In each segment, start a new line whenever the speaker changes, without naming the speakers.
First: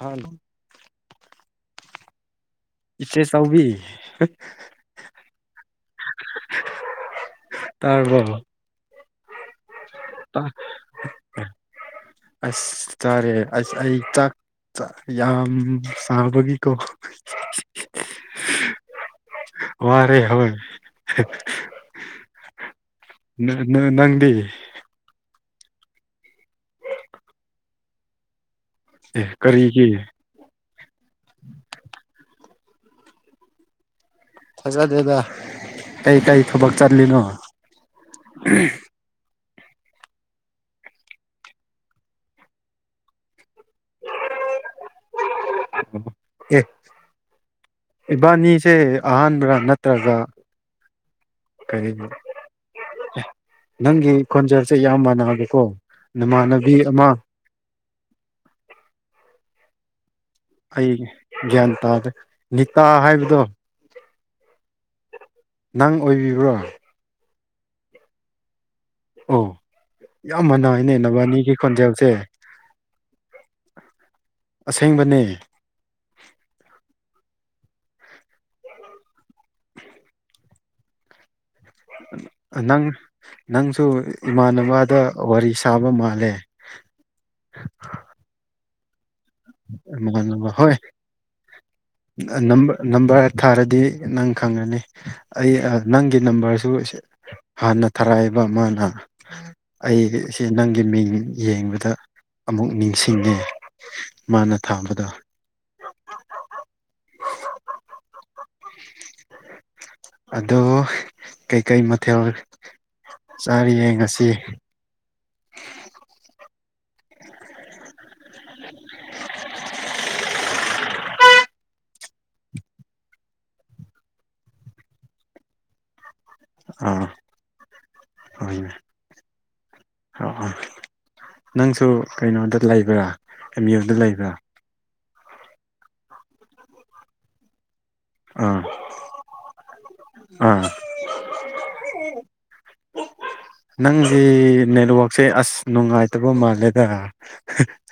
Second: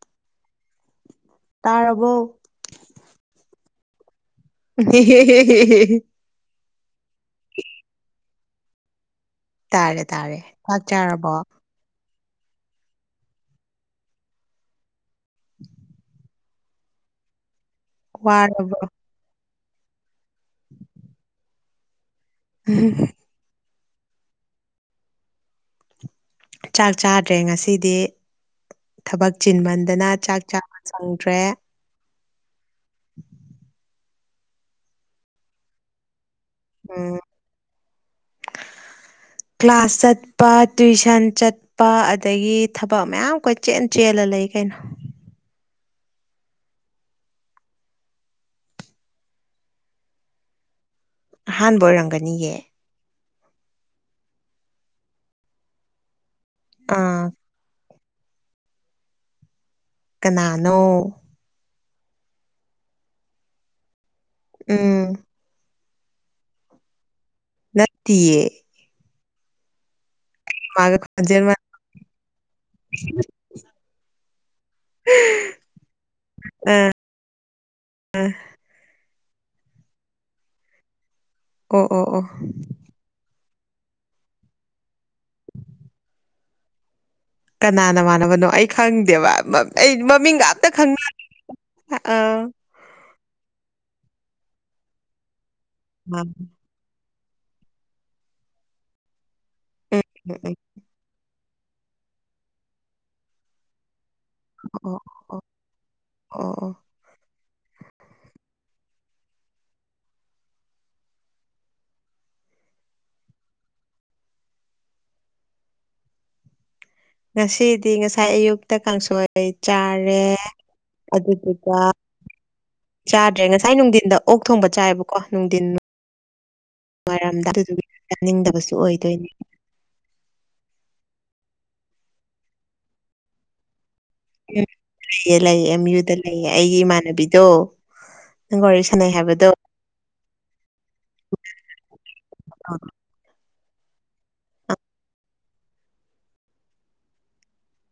Hello!
ꯇꯥꯔꯕꯣ?
ꯏꯆꯦꯆꯧꯕꯤ꯫
[unintelligible]
ꯇꯥꯔꯕꯣ?
ꯇꯥꯔꯦ ꯇꯥꯔꯦ ꯆꯥꯛ ꯆꯥꯔꯕꯣ
ꯑꯁ ꯆꯥꯔꯦ ꯑꯁ ꯑꯩ ꯆꯥꯛ ꯌꯥꯝ ꯆꯥꯕꯒꯤꯀꯣ [unintelligible]
ꯋꯥꯔꯕꯣ?
ꯋꯥꯔꯦ ꯍꯣꯏ꯫
[unintelligible]
ꯅ ꯅ ꯅꯪꯗꯤ?
ꯆꯥꯛ ꯆꯥꯗ꯭ꯔꯦ ꯉꯁꯤꯗꯤ
ꯑꯦ
ꯊꯕꯛ
ꯀꯔꯤꯒꯤ
ꯆꯤꯟꯃꯟꯗꯅ ꯆꯥꯛ ꯆ ꯁꯪꯗ꯭ꯔꯦ꯫
ꯐꯖꯗꯦꯗ ꯀꯩꯀꯩ ꯊꯕꯛ
ꯎꯝ
ꯆꯠꯂꯤꯅꯣ?
ꯀ꯭ꯂꯥꯁ ꯆꯠꯄ ꯇꯨꯏꯁꯟ ꯆꯠ ꯄ ꯑꯗꯒꯤ ꯊꯕꯛ ꯃꯌꯥꯝ ꯀꯣꯏ ꯆꯦꯜ ꯆꯦꯜꯂ ꯂꯩ ꯀꯩꯅꯣ꯫
ꯑꯦ ꯏꯕꯥꯅꯤꯁꯦ ꯑꯍꯥꯟꯕ꯭ꯔꯥ? ꯅꯠꯇ꯭ꯔꯒ
ꯑꯍꯥꯟꯕ
ꯀꯔꯤꯅꯣ꯫
ꯑꯣꯏꯔꯝꯒꯅꯤꯌꯦ
ꯑꯦ ꯅꯪꯒꯤ ꯈꯣꯟꯖꯦꯜꯁꯦ ꯌꯥꯝ ꯃꯥꯟꯅꯕꯀꯣ ꯅꯃꯥꯟꯅꯕꯤ ꯑꯃ,
ꯑꯥ ꯀꯅꯥꯅꯣ
ꯑꯩ ꯒ꯭ꯌꯥꯟ ꯇꯥꯗ꯭ꯔꯦ ꯅꯤꯇꯥ ꯍꯥꯏꯕꯗꯣ꯫
ꯎꯝ
ꯅꯪ ꯑꯣꯏꯕꯤꯔꯣ?
ꯅꯠꯇꯤꯌꯦ꯫
ꯑꯣ ꯌꯥꯝ ꯃꯥꯅꯥꯏꯅꯦ
ꯃꯥꯒ ꯈꯣꯟꯖꯦꯜ
ꯅꯕꯥꯅꯤꯒꯤ
ꯃꯥꯟ
ꯈꯣꯟꯖꯦꯜꯁꯦ꯫ ꯑꯁꯦꯡꯕꯅꯦ꯫
ꯑꯥ [unintelligible] ꯑꯥ꯫ ꯑꯣ ꯑꯣ ꯑꯣ
ꯅꯪ ꯅꯪꯁꯨ ꯏꯃꯥꯟꯅꯕꯗ ꯋꯥꯔꯤ ꯁꯥꯕ ꯃꯥꯜꯂꯦ꯫
ꯀꯅꯥ ꯅꯃꯥꯟ ꯅꯕꯅꯣ ꯑꯩ ꯈꯪꯗꯦꯕ ꯑꯩ ꯃꯃꯤꯡꯒ
ꯏꯃꯥꯟꯅꯕ
ꯑꯝꯇ
ꯍꯣꯏ
ꯈꯪ [unintelligible] ꯑ
ꯅꯝꯕꯔ ꯊꯥꯔꯗꯤ ꯅꯪ ꯈꯪꯉꯅꯤ ꯑꯩ ꯅꯪꯒꯤ
ꯃꯥ-
ꯅꯝꯕꯔꯁꯨ ꯍꯥꯟꯅ ꯊꯔꯥꯏꯕ ꯃꯥꯅ
ꯎꯝ ꯎꯝ
ꯑꯩꯁꯤ
ꯎꯝ
ꯅꯪ ꯒꯤ ꯃꯤꯡ ꯌꯦꯡꯕꯗ ꯑꯃꯨꯛ ꯅꯤꯡꯁꯤꯡꯉꯦ꯫ ꯃꯥꯅ
ꯑꯣ
ꯊꯥꯝꯕꯗ꯫
ꯑꯣ ꯑꯣ ꯑꯣ
ꯑꯗꯣ ꯀꯩꯀꯩ ꯃꯊꯦꯜ, ꯆꯥꯔꯦꯌꯦ ꯉꯁꯤ
ꯉꯁꯤꯗꯤ ꯉꯁꯥꯏ ꯑꯌꯨꯛꯇ ꯀꯥꯡꯁꯣꯏ ꯆꯥꯔꯦ ꯑꯗꯨꯗꯨꯒ ꯆꯥꯗ꯭ꯔꯦ ꯉꯁꯥꯏ ꯅꯨꯡꯗꯤꯟꯗ ꯑꯣꯛ ꯊꯣꯡꯕ ꯆꯥꯏꯑꯦꯕꯀꯣ ꯅꯨꯡꯗꯤꯟ
ꯑꯥ
[unintelligible] ꯑꯗꯨꯗꯨꯒꯤ ꯆꯥꯅꯤꯡꯗꯕꯁꯨ ꯑꯣꯏꯗꯣꯏꯅꯦ
ꯑꯣ ꯅꯪꯁꯨ ꯀꯩꯅꯣꯗ ꯂꯩꯕ꯭ꯔꯥ ꯑꯦꯝ ꯌꯨꯗ ꯂꯩꯕ꯭ꯔꯥ
ꯎꯝ ꯂꯩꯌꯦ ꯂꯩꯌꯦ ꯑꯦꯝ ꯌꯨꯗ ꯂꯩꯌꯦ ꯑꯩꯒꯤ ꯏꯃꯥꯟꯅꯕꯤꯗꯣ
ꯑꯥ
ꯅꯪꯒ ꯋꯥꯔꯤ ꯁꯥꯟꯅꯩ ꯍꯥꯏꯕꯗꯣ
ꯑꯥ ꯅꯪꯒꯤ ꯅꯦꯠꯋꯥꯛꯁꯦ ꯑꯁ ꯅꯨꯡꯉꯥꯏꯇꯕ ꯃꯥꯜꯂꯦꯗ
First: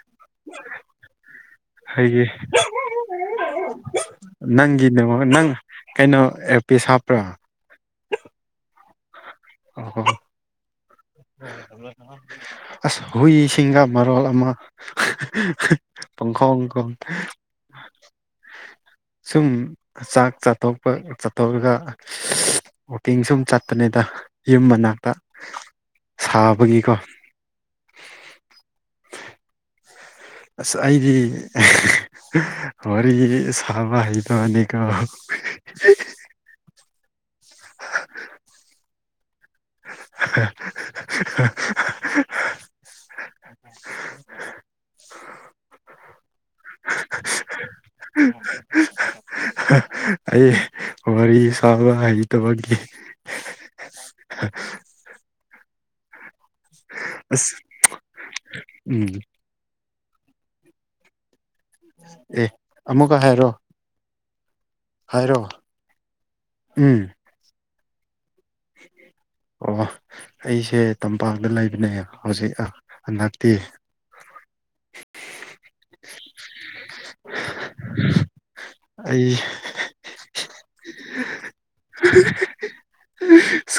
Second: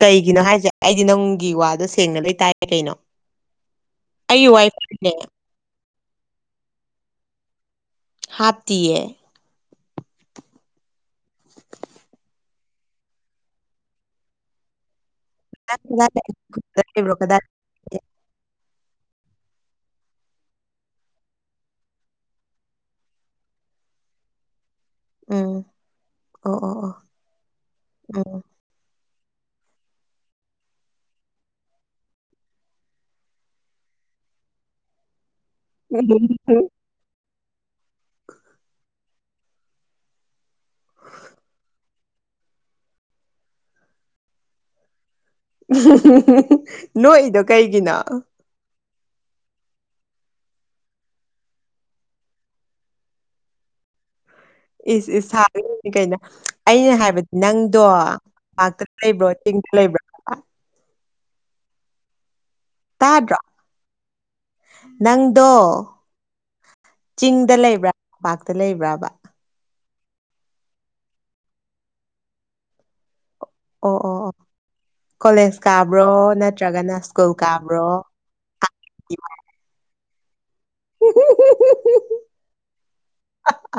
ꯀꯩꯒꯤꯅꯣ ꯍꯥꯏꯁꯦ ꯑꯩꯗꯤ ꯅꯪꯒꯤ ꯋꯥ ꯁꯦꯡꯅ
ꯑꯩꯒꯤ
ꯂꯣꯏ ꯇꯥꯏ ꯀꯩꯅꯣ ꯑꯩꯒꯤ
ꯅꯪꯒꯤ ꯅꯦꯠꯋꯥꯛ
[unintelligible]
ꯅꯪ ꯀꯩꯅꯣ ꯑꯦꯌꯔꯄꯤꯁ ꯍꯥꯞꯄ꯭ꯔꯥ
ꯍꯥꯞꯇꯤꯌꯦ
ꯑꯣ ꯍꯣ ꯑꯁ ꯍꯨꯏꯁꯤꯡꯅ ꯃꯔꯣꯜ ꯑꯃ
ꯅꯪ ꯀꯗꯥꯏ ꯂꯩ?
ꯄꯪꯈꯣꯡ
ꯈꯨꯟꯗ
ꯈꯣꯡ
ꯂꯩꯕ꯭ꯔꯣ ꯀꯗꯥꯏ ꯂꯩꯒꯦ?
ꯁꯨꯝ ꯆꯥꯛ ꯆꯥꯇꯣꯛꯄ ꯆꯥꯇꯣꯛꯔꯒ ꯋꯥꯛꯀꯤꯡ ꯁꯨꯝ ꯆꯠꯄꯅꯤꯗ ꯌꯨꯝ ꯃꯅꯥꯛ
ꯎꯝ ꯑꯣ ꯑꯣ ꯑꯣ ꯎꯝ
ꯑꯁ ꯑꯩꯗꯤ ꯋꯥꯔꯤ ꯁꯥꯕ ꯍꯩꯇꯕꯅꯤꯀꯣ
[unintelligible]
[unintelligible] [unintelligible]
ꯅꯣꯛꯏꯗꯣ ꯀꯩꯒꯤꯅꯣ
[unintelligible] ꯑꯩ ꯋꯥꯔꯤ ꯁꯥꯕ ꯍꯩꯇꯕꯒꯤ
ꯏꯁ ꯏꯁ [unintelligible] ꯀꯩꯅꯣ ꯑꯩꯅ ꯍꯥꯏꯕꯗꯤ
ꯑꯁ
ꯅꯪꯗꯣ ꯄꯥꯛꯇ
ꯎꯝ
ꯂꯩꯕ꯭ꯔꯣ [unintelligible]
ꯑꯦ ꯑꯃꯨꯛꯀ
ꯇꯥꯗ꯭ꯔꯣ
ꯍꯥꯏꯔꯣ ꯍꯥꯏꯔꯣ
ꯅꯪꯗꯣ
ꯎꯝ
ꯆꯤꯡꯗ ꯂꯩꯕ꯭ꯔꯥ ꯇꯝꯄꯥꯛꯇ ꯂꯩꯕ꯭ꯔꯥꯕ
ꯑꯣ ꯑꯩꯁꯦ ꯇꯝꯄꯥꯛꯇ ꯂꯩꯕꯅꯦ ꯍꯧꯖꯤꯛ ꯍꯟꯗꯛꯇꯤ
ꯑꯣ ꯑꯣ ꯑꯣ ꯀꯣꯂꯦꯖ ꯀꯥꯕ꯭ꯔꯣ ꯅꯠꯇ꯭ꯔꯒꯅ ꯁ꯭ꯀꯨꯜ ꯀꯥꯕ꯭ꯔꯣ
ꯑꯩ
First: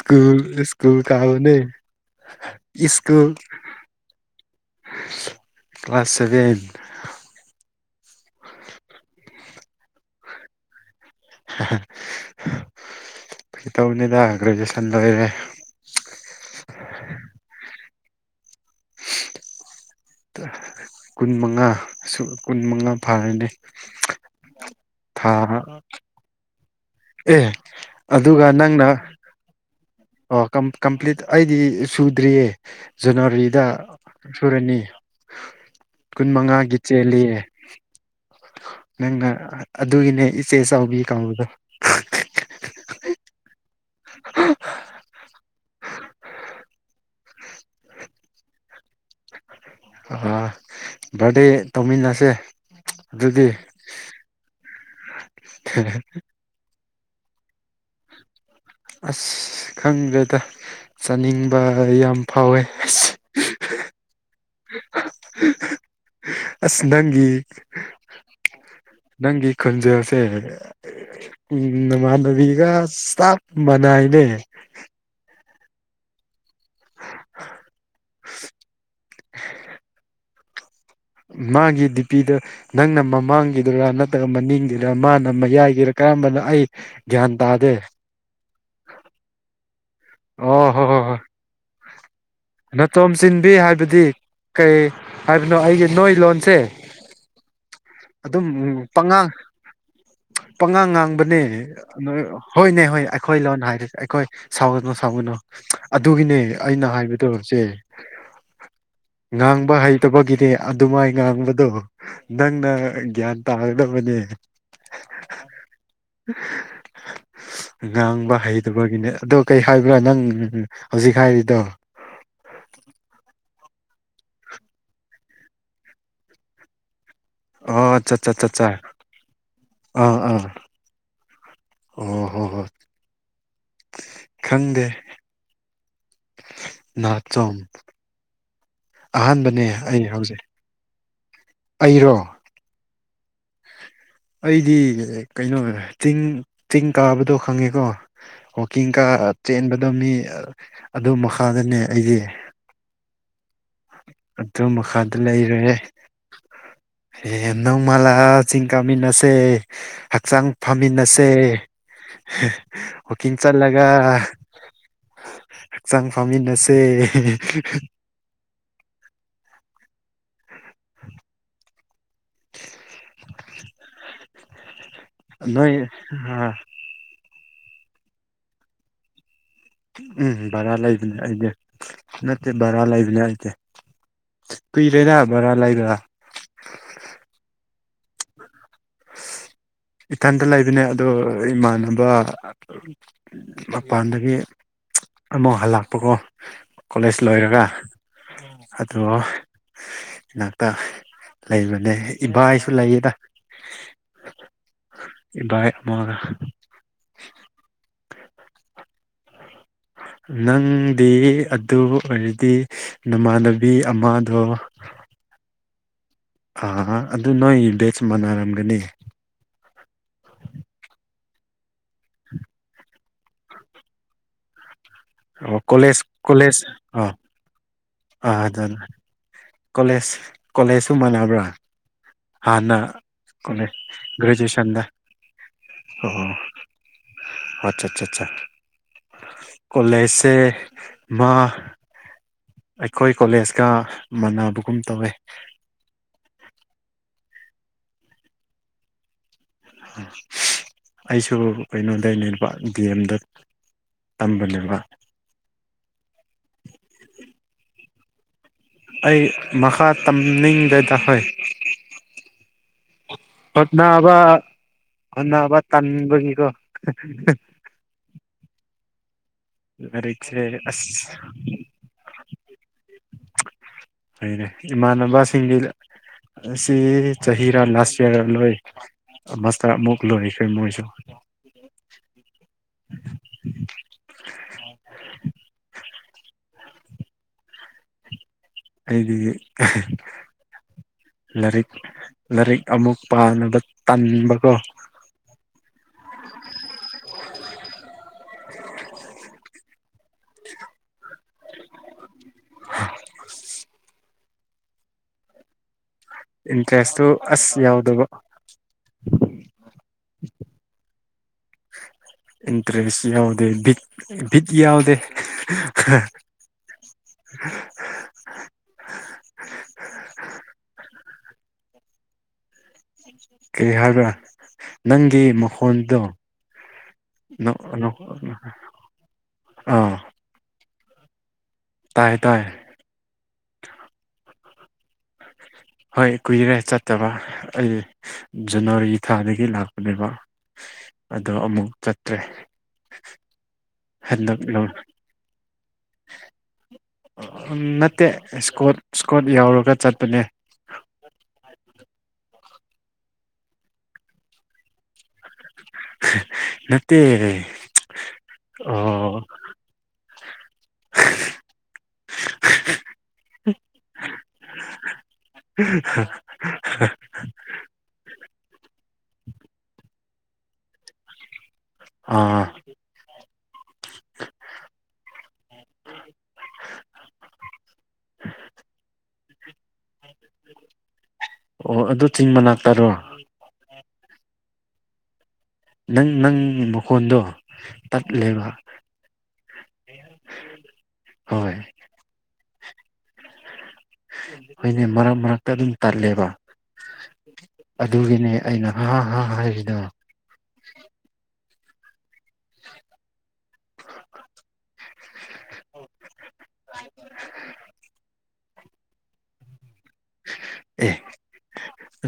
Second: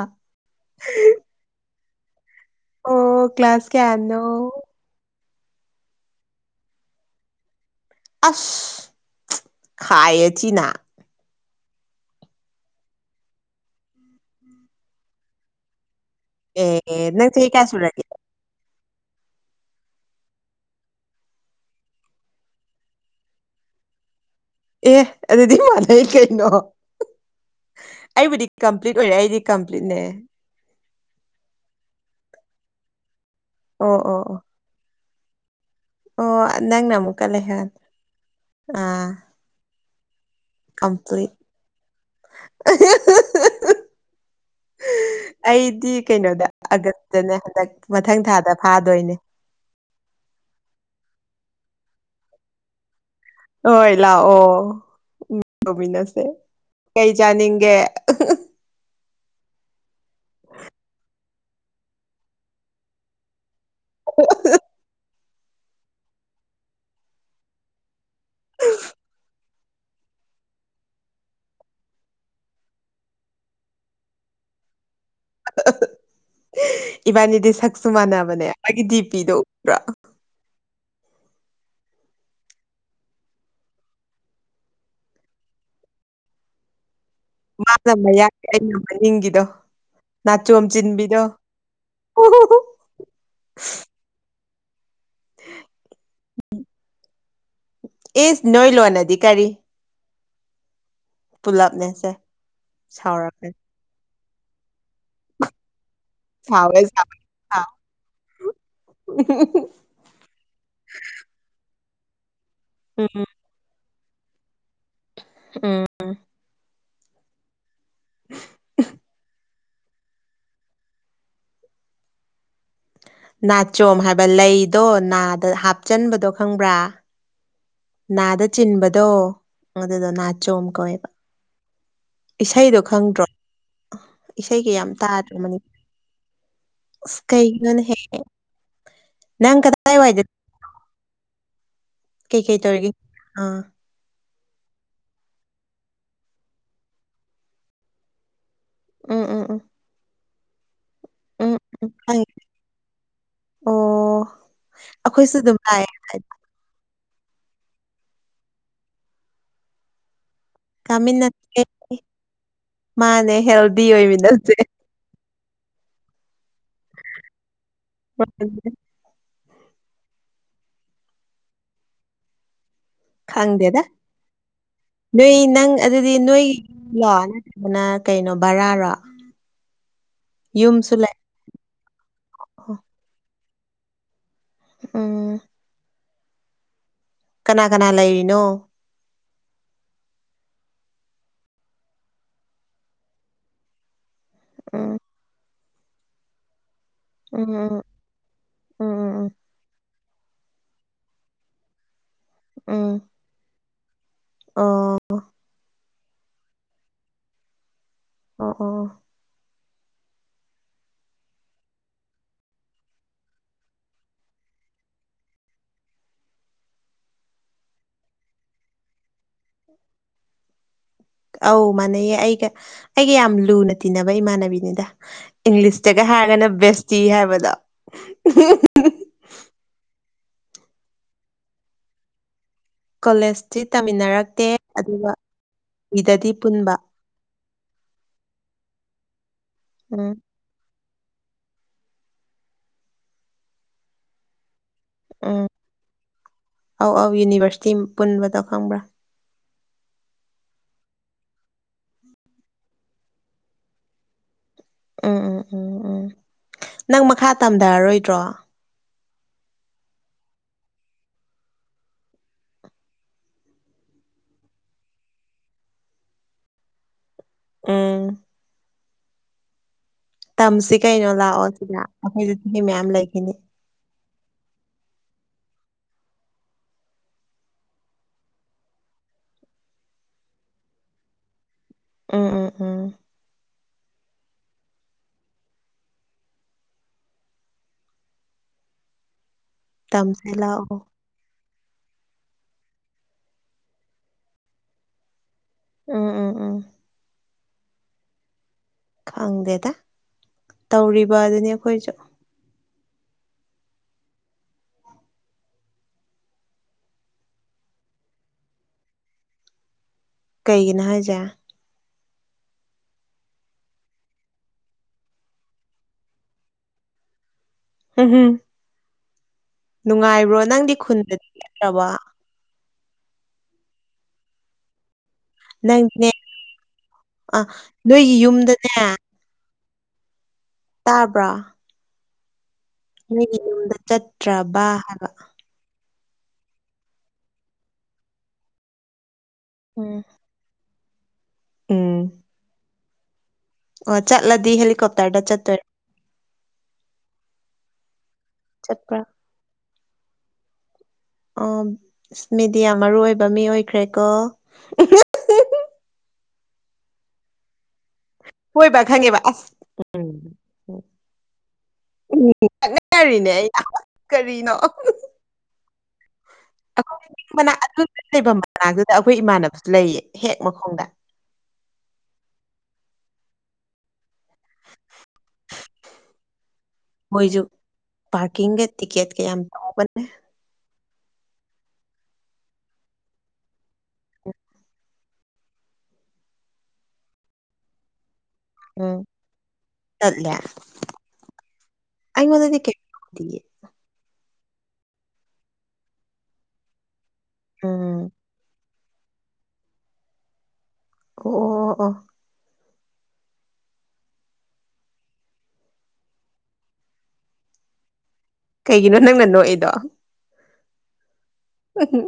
ꯑ-
ꯏꯁ꯭ꯀꯨꯜ ꯀꯥꯕꯅꯦ ꯁ꯭ꯀꯨꯜ
ꯑꯣ ꯀ꯭ꯂꯥꯁ ꯀꯌꯥꯅꯣ
ꯀ꯭ꯂꯥꯁ ꯁꯚꯦꯟ
ꯑꯁ ꯈꯥꯏꯌꯦ ꯊꯤꯅ
ꯐꯥꯒꯤ ꯇꯧꯅꯤꯗ ꯒ꯭ꯔꯦꯖꯨꯑꯦꯁꯟ ꯂꯣꯏꯔꯦ
ꯑꯦ ꯑꯦ ꯅꯪ ꯆꯍꯤ ꯀꯌꯥ ꯁꯨꯔꯒꯦ
ꯀꯨꯟ ꯃꯉꯥ ꯁꯨ ꯀꯨꯟ ꯃꯉꯥ ꯐꯥꯔꯅꯤ
ꯑꯦ
ꯊꯥ
ꯑꯗꯨꯗꯤ ꯃꯥꯟꯅꯩ ꯀꯩꯅꯣ
ꯑꯦ
ꯑꯩꯕꯨꯗꯤ
ꯑꯗꯨꯒ ꯅꯪꯅ
ꯀꯝꯄ꯭ꯂꯤꯠ ꯑꯣꯏꯔꯦ ꯑꯩꯗꯤ ꯀꯝꯄ꯭ꯂꯤꯠꯅꯦ
ꯑꯣ ꯀꯝ ꯀꯝꯄ꯭ꯂꯤꯠ ꯑꯩꯗꯤ ꯁꯨꯗ꯭ꯔꯤꯌꯦ ꯖꯟꯋꯥꯔꯤꯗ
ꯑꯣ ꯑꯣ ꯑꯣ
ꯁꯨꯔꯅꯤ ꯀꯨꯟ
ꯑꯣ
ꯃꯉꯥꯒꯤ
ꯅꯪꯅ ꯑꯃꯨꯛꯀ
ꯆꯦꯜꯂꯤꯑꯦ
ꯂꯩꯍꯟ ꯑꯥ
ꯅꯪꯅ ꯑꯗꯨꯒꯤꯅꯦ ꯏꯆꯦ ꯆꯥꯎꯕꯤ
ꯀꯝꯄ꯭ꯂꯤꯠ
ꯀꯧꯕꯗꯣ
[unintelligible]
[inaudible]
ꯑꯩꯗꯤ ꯀꯩꯅꯣꯗ ꯑꯥꯒꯁꯇꯅꯦ ꯍꯟꯗꯛ ꯃꯊꯪ ꯊꯥꯗ ꯐꯥꯗꯣꯏꯅꯦ
[inaudible] ꯑꯥ ꯕꯥꯔꯗꯦ ꯇꯧꯃꯤꯟꯅꯁꯦ ꯑꯗꯨꯗꯤ
ꯍꯣꯏ ꯂꯥꯛꯑꯣ ꯇꯧꯃꯤꯟꯅꯁꯦ ꯀꯩ ꯆꯥꯅꯤꯡꯒꯦ [unintelligible]
ꯑꯁ ꯈꯪꯗ꯭ꯔꯦꯗ ꯆꯥꯅꯤꯡꯕ ꯌꯥꯝ ꯐꯥꯎꯋꯦ ꯑꯁ
[unintelligible]
ꯑꯁ ꯅꯪꯒꯤ ꯅꯪꯒꯤ ꯈꫭꯟꯖꯦꯜꯁꯦ ꯎꯝ ꯅꯃꯥꯟꯅꯕꯤꯒ ꯆꯞ ꯃꯅꯥꯏꯅꯦ
[unintelligible] ꯏꯕꯥꯟꯅꯤꯗꯤ ꯁꯛꯁꯨ ꯃꯥꯟꯅꯕꯅꯦ ꯃꯥꯒꯤ ꯗꯤ ꯄꯤꯗꫭ ꯎꯗ꯭ꯔꫭ
ꯃꯥꯒꯤ ꯗꯤꯄꯤꯗꫭ ꯅꯪꯅ ꯃꯃꯥꯡꯒꯤꯗꯨꯔ ꯅꯠꯇ꯭ꯔꯒ ꯃꯅꯤꯡꯒꯤꯔ ꯃꯥꯅ ꯃꯌꯥꯏꯒꯤꯔ ꯀꯔꯝꯕꯅꯣ ꯑꯩ ꯒ꯭ꯌꯥꯟ ꯇꯥꯗꯦ
ꯃꯥꯅ ꯃꯌꯥꯏ ꯑꯩꯅ ꯃꯅꯤꯡꯒꯤꯗꯣ ꯅꯥꯆꯣꯝ
ꯑꯣ
ꯆꯤꯟꯕꯤꯗꯣ ꯎꯍꯨꯍꯨ
ꯅꯥꯆꯣꯝ ꯆꯤꯟꯕꯤ ꯍꯥꯏꯕꯗꯤ ꯀꯩ ꯍꯥꯏꯕꯅꯣ ꯑꯩꯒꯤ ꯅꯣꯏ ꯂꯣꯟꯁꯦ
ꯏꯁ
ꯑꯗꯨꯝ
ꯅꯣꯏ ꯂꯣꯟꯅꯗꯤ
ꯄꯉꯥꯡ
ꯀꯔꯤ
ꯄꯉꯥꯡ ꯉꯥꯡꯕꯅꯦ
ꯄꯨꯂꯞꯅꯦꯁꯦ
ꯍꯣꯏꯅꯦ ꯍꯣꯏ ꯑꯩꯈꯣꯏ
ꯁꯥꯎꯔꯛꯀꯅꯤ
ꯂꯣꯟ [unintelligible] ꯁꯥꯎꯒꯅꯣ ꯁꯥꯎꯒꯅꯣ ꯑꯗꯨꯒꯤꯅꯦ
ꯁꯥꯎꯋꯦ
ꯑꯩꯅ ꯍꯥꯏꯕ
ꯁꯥꯎꯋꯦ
ꯆꯦ
ꯁꯥꯎ
ꯉꯥꯡꯕ ꯍꯩꯇꯕꯒꯤꯅꯤ ꯑꯗꯨꯝꯃꯥꯏ ꯉꯥꯡꯕꯗꯨ ꯅꯪꯅ
ꯎꯝ
ꯒ꯭ꯌꯥꯟ ꯇꯥꯒꯗꯕꯅꯦ
ꯎꯝ
ꯉꯥꯡꯕ ꯍꯩꯇꯕꯒꯤꯅꯦ ꯑꯗꯣ ꯀꯩ ꯍꯥꯏꯕ꯭ꯔ ꯅꯪ ꯍꯧꯖꯤꯛ ꯍꯥꯏꯔꯤꯗꯣ
ꯅꯥꯆꯣꯝ ꯍꯥꯏꯕ ꯂꯩꯗꯣ ꯅꯥꯗ ꯍꯥꯞꯆꯟꯕꯗꯣ ꯈꯪꯕ꯭ꯔ
ꯑꯣ ꯆꯠ ꯆꯠ
ꯅꯥꯗ
ꯆꯠ ꯆꯥ
ꯆꯤꯟꯕꯗꯣ ꯑꯗꯨꯗꯣ
ꯑꯥ ꯑꯥ
ꯅꯥꯆꯣꯝ ꯀꯧꯋꯦꯕ
ꯑꯣ ꯍꯣ ꯍꯣꯏ
ꯏꯁꯩꯗꯣ ꯈꯪꯗ꯭ꯔꯣ ꯏꯁꯩꯒ
ꯈꯪꯗꯦ
ꯌꯥꯝ ꯇꯥꯗ꯭ꯔꫭ ꯃꯅꯤ ꯑꯁ
ꯅꯥꯆꯣꯝ
ꯀꯩꯒꯤꯅꯣꯅꯦꯍꯦ ꯅꯪ
ꯑꯍꯥꯟꯕꯅꯦ ꯑꯩ
ꯀꯗꯥꯏꯋꯥꯏꯗ
ꯍꯧꯖꯤꯛ ꯑꯩꯔꯣ
ꯀꯩ ꯀꯩ ꯇꯧꯔꯤꯒꯦ ꯑ
ꯑꯩꯗꯤ ꯀꯩꯅꯣ ꯆꯤꯡ ꯆꯤꯡ ꯀꯥꯕꯗꯣ ꯈꯪꯉꯤꯀꯣ ꯋꯥꯀꯤꯡ ꯀ
ꯎꯝ ꯎꯝ ꯎꯝ
ꯆꯦꯟꯕꯗꯣ ꯃꯤ ꯑꯗꯨ
ꯎꯝ
ꯃꯈꯥꯗꯅꯦ
ꯎꯝ
ꯑꯩꯗꯤ
ꯈꯪꯉꯦ ꯑꯣ
ꯑꯗꯨ ꯃꯈꯥꯗ
ꯑꯩꯈꯣꯏꯁꯨ ꯑꯗꯨꯝ
ꯂꯩꯔꯦ
ꯂꯥꯛꯑꯦ ꯍꯥꯏꯗꯤ
[unintelligible] ꯅꫭꯡꯃ ꯂꯥꯛꯑ ꯆꯤꯡ ꯀꯥꯃꯤꯟꯅꯁꯦ ꯍꯛꯆꯥꯡ ꯐꯃꯤꯟꯅꯁꯦ
ꯀꯥꯃꯤꯟꯅꯁꯦ
[unintelligible]
ꯃꯥꯅꯦ
ꯋꯥꯀꯤꯡ
ꯍꯦꯜꯗꯤ
ꯆꯠꯂꯒ
ꯑꯣꯏꯃꯤꯟꯅꯁꯦ
ꯍꯛꯆꯥꯡ ꯐꯃꯤꯟꯅꯁꯦ [unintelligible]
[inaudible] ꯈꯪꯗꯦꯗ ꯅꯣꯏ ꯅꯪ ꯑꯗꯨꯗꯤ ꯅꯣꯏ ꯂꯣ ꯅꯠꯇ꯭ꯔꯒꯅ ꯀꯩꯅꯣ ꯕꯔꯥꯔꯣ
ꯎꯝ ꯕꯔꯥ
ꯌꯨꯝꯁꯨ
ꯂꯩꯕꯅꯦ
ꯂꯩ
ꯑꯩꯗꯤ ꯅꯠꯇꯦ
ꯑꯣ
ꯕꯔꯥ ꯂꯩꯕ ꯅꯠꯇꯦ ꯀꯨꯏꯔꯦꯗ
ꯎꯝ
ꯕꯔꯥ ꯂꯩꯔꯒ
ꯀꯅꯥ ꯀꯅꯥ ꯂꯩꯔꯤꯅꯣ
ꯏꯊꯟꯇ ꯂꯩꯕꯅꯦ ꯑꯗꯣ ꯏꯃꯥꯟꯅꯕ ꯃꯄꯥꯟꯗꯒꯤ
ꯎꯝ
ꯑꯃꯨꯛ ꯍꯜꯂꯛꯄꯀꯣ ꯀꯣꯂꯦꯖ ꯂꯣꯏꯔꯒ
ꯎꯝ ꯎꯝ
ꯑꯗꯣ
ꯎꯝ ꯎꯝ
ꯅꯥꯛꯇ ꯂꯩꯕꯅꯦ ꯏꯕꯥꯏꯁꯨ
ꯎꯝ ꯎꯝ
ꯂꯩꯑꯦꯗ
ꯑꯣ
ꯏꯕꯥꯏ ꯑꯃꯒ
ꯑꯣ ꯑꯣ
ꯅꯪꯗꯤ ꯑꯗꯨ ꯑꯣꯏꯔꯗꯤ ꯅꯃꯥꯟꯅꯕꯤ ꯑꯃꯗꯣ ꯑ ꯑꯗꯨ ꯅꯣꯏ ꯕꯦꯆ ꯃꯥꯟꯅꯔꯝꯒꯅꯤ
ꯑꯧ ꯃꯥꯟꯅꯩꯌꯦ ꯑꯩꯒ ꯑꯩꯒ ꯌꯥꯝ ꯂꯨꯅ ꯇꯤꯟꯅꯕ ꯏꯃꯥꯟꯅꯕꯤꯅꯤꯗ
ꯑꯣ ꯀꯣꯂꯦꯖ
ꯏꯪꯂꯤꯁꯇꯒ ꯍꯥꯏꯔꯒꯅ
ꯀꯣꯂꯦꯖ
ꯕꯦꯁꯇꯤ
ꯑꯥ
ꯍꯥꯏꯕꯗꯣ
ꯑꯥ ꯑꯗꯨꯅꯦ ꯀꯣꯂꯦꯖ ꯀꯣꯂꯦꯖꯁꯨ ꯃꯥꯟꯅꯕ꯭ꯔꯥ ꯍꯥꯟꯅ
ꯀꯣꯂꯦꯖꯇꯤ
ꯀꯣꯂꯦꯖ
ꯇꯝꯃꯤꯟꯅꯔꯛꯇꯦ
ꯒ꯭ꯔꯦꯖꯨꯑꯦꯁꯟꯗ
ꯑꯗꯨꯒ ꯕꯤꯗꯗꯤ ꯄꯨꯟꯕ
ꯑꯆꯥꯆꯥꯆꯥ
ꯎꯝ
ꯀꯣꯂꯦꯁꯁꯦ ꯃꯥ ꯑꯩꯈꯣꯏ ꯀꯣꯂꯦꯖꯀ ꯃꯥꯟꯅꯕꯒꯨꯝ ꯇꯧꯋꯦ
ꯎꯝ ꯑꯧ ꯑꯧ ꯌꯨꯅꯤꯚꯔꯁꯤꯇꯤ ꯄꯨꯟꯕꯗꯣ ꯈꯪꯕ꯭ꯔꯥ
ꯑꯩꯁꯨ ꯀꯩꯅꯣꯗꯩꯅꯦꯕ ꯗꯤ ꯑꯦꯝꯗ ꯇꯝꯕꯅꯦꯕ
ꯎꯝ ꯎꯝ ꯎꯝ ꯎꯝ ꯅꯪ ꯃꯈꯥ ꯇꯝꯗꯔꯔꯣꯏꯗ꯭ꯔꯣ
ꯑꯩ ꯃꯈꯥ ꯇꯝꯅꯤꯡꯗꯦꯗ ꯍꯣꯏ ꯍꯣꯠꯅꯕ ꯍꯣꯠꯅꯕ ꯇꯟꯕꯒꯤꯀꯣ
ꯎꯝ
ꯑꯔꯦ
ꯇꯝꯁꯤ ꯀꯩꯅꯣ ꯂꯥꯛꯑꯣ ꯁꯤꯗ ꯑꯩꯈꯣꯏꯁꯨ ꯆꯍꯤ ꯃꯌꯥꯝ ꯂꯩꯈꯤꯅꯤ
ꯐꯩꯅꯦ ꯏꯃꯥꯟꯅꯕꯁꯤꯡꯗꯤ ꯑꯩꯁꯤ ꯆꯍꯤꯔꯥ ꯂꯥꯁ ꯌꯥꯔꯔꯥ ꯂꯣꯏ ꯃꯥꯁꯇꯔ ꯑꯃꯨꯛ ꯂꯣꯏꯈ꯭ꯔꯦ ꯃꯣꯏꯁꯨ
ꯎꯝ ꯎꯝ ꯎꯝ
ꯑꯩꯗꯤ
ꯇꯝꯁꯤ ꯂꯥꯛꯑꯣ
ꯂꯥꯏꯔꯤꯛ ꯂꯥꯏꯔꯤꯛ ꯑꯃꯨꯛ ꯄꯥꯅꯕ ꯇꯟꯕꯀꯣ
ꯎꯝ ꯎꯝ ꯎꯝ ꯈꯪꯗꯦꯗ ꯇꯧꯔꯤꯕ ꯑꯗꯨꯅꯤ ꯑꯩꯈꯣꯏꯁꯨ
[unintelligible] ꯏꯟꯇꯔꯦꯁꯇꯨ ꯑꯁ ꯌꯎꯗꯕ
ꯀꯩꯒꯤꯅꯣ ꯍꯥꯏꯁꯦ
ꯏꯟꯇꯔꯦꯁ ꯌꯥꯎꯗꯦ ꯕꯤꯠ ꯕꯤꯠ ꯌꯥꯎꯗꯦ
ꯎꯝꯍꯨꯝ ꯅꯨꯡꯉꯥꯏꯕ꯭ꯔꯣ ꯅꯪꯗꯤ ꯈꯨꯟꯗꯗꯤ ꯆꯠꯇ꯭ꯔꯕꯣ
ꯀꯩ ꯍꯥꯏꯕ꯭ꯔꯥ ꯅꯪꯒꯤ ꯃ ꯈꯣꯟꯗꯣ
ꯅꯪꯗꯤꯅꯦ ꯑ
ꯅꯈꯣꯟ
ꯅꯣꯏꯒꯤ
ꯅꯈꯣꯟ
ꯌꯨꯝꯗꯅꯦ
ꯑꯥ
ꯇꯥꯕ꯭ꯔꯥ
ꯇꯥꯏꯌꯦ ꯇꯥꯏ
ꯅꯣꯏꯒꯤ ꯌꯨꯝꯗ ꯆꯠꯇ꯭ꯔꯕꯥ ꯍꯥꯏꯕ
ꯍꯣꯏ ꯀꯨꯏꯔꯦ ꯆꯠꯇꯕ ꯑꯩ ꯖꯅꯋꯥꯔꯤ ꯊꯥꯗꯒꯤ
ꯎꯝ
ꯂꯥꯛꯄꯅꯦꯕ ꯑꯗꯣ ꯑꯃꯨꯛ
ꯎꯝ
ꯆꯠꯇ꯭ꯔꯦ
ꯑꯣ
ꯍꯟꯗꯛ
ꯆꯠꯂꯗꯤ ꯍꯦꯂꯤꯀꯣꯞꯇꯔꯗ ꯆꯠꯇꯣꯏꯔ
ꯅꯠꯇꯦ ꯏꯁꯀꯣꯔꯠ
ꯆꯠꯄ꯭ꯔꯥ
ꯏꯁꯀꯣꯔꯠ ꯌꯧꯔꯒ ꯆꯠꯄꯅꯦ
ꯑꯣ ꯃꯤꯗꯤ ꯌꯥꯝ ꯃꯔꯨ ꯑꯣꯏꯕ ꯃꯤ ꯑꯣꯏꯈ꯭ꯔꯦꯀꯣ [unintelligible]
ꯅꯠꯇꯦ
ꯍꯣꯏꯕ ꯈꯪꯉꯦꯕ ꯑꯁ ꯎꯝ
ꯍꯍꯍ
ꯎꯝ ꯂꯛꯅꯔꯤꯅꯦ ꯑꯩꯅ ꯀꯔꯤꯅꯣ
[unintelligible]
ꯑꯩꯈꯣꯏ ꯂꯩꯐꯝ ꯃꯅꯥꯛꯇꯨꯗ ꯑꯩꯈꯣꯏ ꯏꯃꯥꯟꯅꯕꯁꯨ ꯂꯩꯌꯦ ꯍꯦꯛ ꯃꯈꯣꯡꯗ
ꯑꯥ [unintelligible]
ꯃꯣꯏꯖꯨ ꯄꯥꯔꯀꯤꯡꯒ ꯇꯤꯀꯦꯠꯀ ꯌꯥꯝ ꯇꯧꯕꯅꯦ
ꯑꯣ ꯑꯗꯨ ꯆꯤꯡ ꯃꯅꯥꯛꯇꯔꯣ
ꯎ
ꯅꯪ ꯅꯪꯒꯤ ꯃꯈꯣꯟꯗꯣ ꯇꯠꯂꯦꯕ
ꯎꯝ ꯇꯠꯂꯦ
ꯍꯣꯏ
ꯑꯩꯉꯣꯟꯗꯗꯤ ꯀꯦꯝ ꯇꯣꯗꯤꯌꯦ
ꯍꯣꯏꯅꯦ ꯃꯔꯛ ꯃꯔꯛꯇ ꯑꯗꯨꯝ ꯇꯜꯂꯦꯕ
ꯎꯝ
ꯑꯗꯨꯒꯤꯅꯦ ꯑꯩꯅ ꯍꯥ ꯍꯥ ꯍꯥꯏ ꯔꯤꯗꯣ
ꯑꯣ ꯑꯣ ꯑꯣ ꯀꯩꯒꯤꯅꯣ ꯅꯪꯅ ꯅꯣꯛꯏꯗꯣ
ꯑꯦ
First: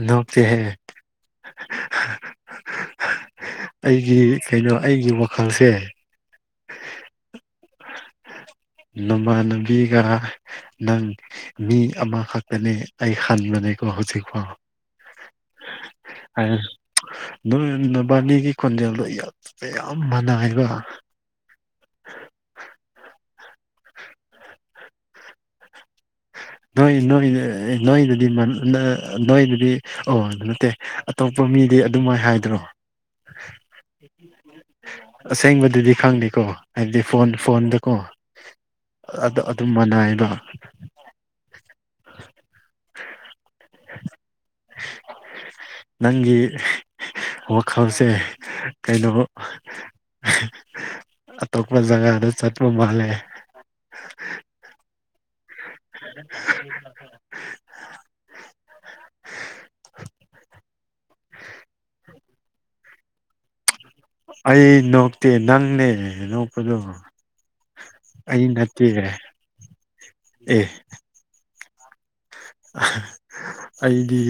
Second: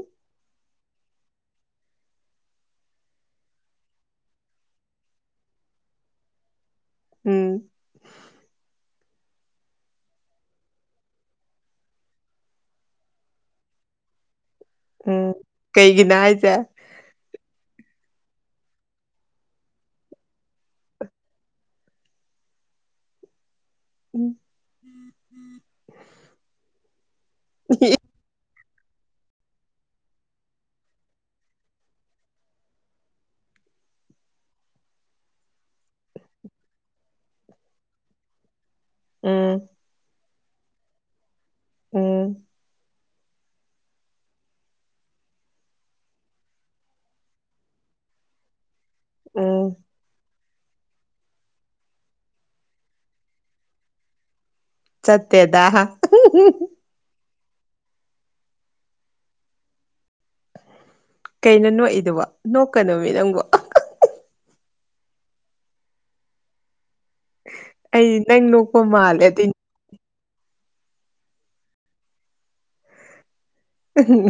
ꯅꯣꯛꯇꯦ ꯍꯦ ꯑꯩꯒꯤ ꯀꯩꯅꯣ ꯑꯩꯒꯤ ꯋꯥꯈꯜꯁꯦ
ꯎꯝ
ꯅꯨꯄꯥ ꯅꯨꯄꯤꯒ ꯅꯪ ꯃꯤ ꯑꯃꯈꯛꯇꯅꯦ ꯑꯩ ꯍꯟꯕꯅꯦꯀꯣ ꯍꯧꯖꯤꯛꯐꯥꯎ
ꯎꯝ ꯀꯩꯒꯤꯅꯣ ꯍꯥꯏꯖꯦ
ꯅꯣꯏ ꯃꯕꯥꯅꯤꯒꯤ ꯈꯣꯟꯖꯦꯜꯗꯣ ꯌꯥꯝ ꯌꯥꯝ ꯃꯅꯩꯍꯥꯏꯕ
ꯎꯝ
ꯅꯣꯏ ꯅꯣꯏ ꯅꯣꯏ ꯗꯗꯤ ꯃꯅ ꯅꯥ ꯅꯣꯏꯗꯨꯗꯤ ꯑꯣ ꯅꯠꯇꯦ ꯑꯇꯣꯞꯄ ꯃꯤꯗꯤ ꯑꯗꯨꯃꯥꯏ ꯍꯥꯏꯗ꯭ꯔꯣ [inaudible] ꯑꯁꯦꯡꯕꯗꯗꯤ ꯈꯪꯗꯦꯀꯣ ꯍꯥꯏꯕꯗꯤ ꯐꯣꯟ ꯐꯣꯟꯗꯀꯣ ꯑꯗ
ꯎꯝ
ꯑꯗꯨꯝ ꯃꯥꯅꯥꯏꯕ [inaudible] ꯅꯪꯒꯤ ꯋꯥꯈꯜꯁꯦ ꯀꯩꯅꯣ
ꯎꯝ
ꯑꯇꯣꯞꯄ ꯖꯒꯥꯗ ꯆꯠꯄ ꯃꯥꯜꯂꯦ
ꯆꯠꯇꯦꯗ ꯀꯩꯅꯣ ꯅꯣꯛꯏꯗꯨꯕꯣ ꯅꯣꯛꯀꯅꯣꯃꯦ ꯅꯪꯕꯨ
ꯑꯩ ꯅꯣꯛꯇꯦ ꯅꯪꯅꯦ ꯅꯣꯛꯄꯗꯣ
ꯑꯩꯗꯤ ꯅꯪ
ꯑꯩ
ꯅꯣꯛꯄ
ꯅꯠꯇꯦ
ꯃꯥꯜꯂꯦ ꯑꯗꯨꯢ
ꯑꯦ ꯑꯍ ꯑꯩꯗꯤ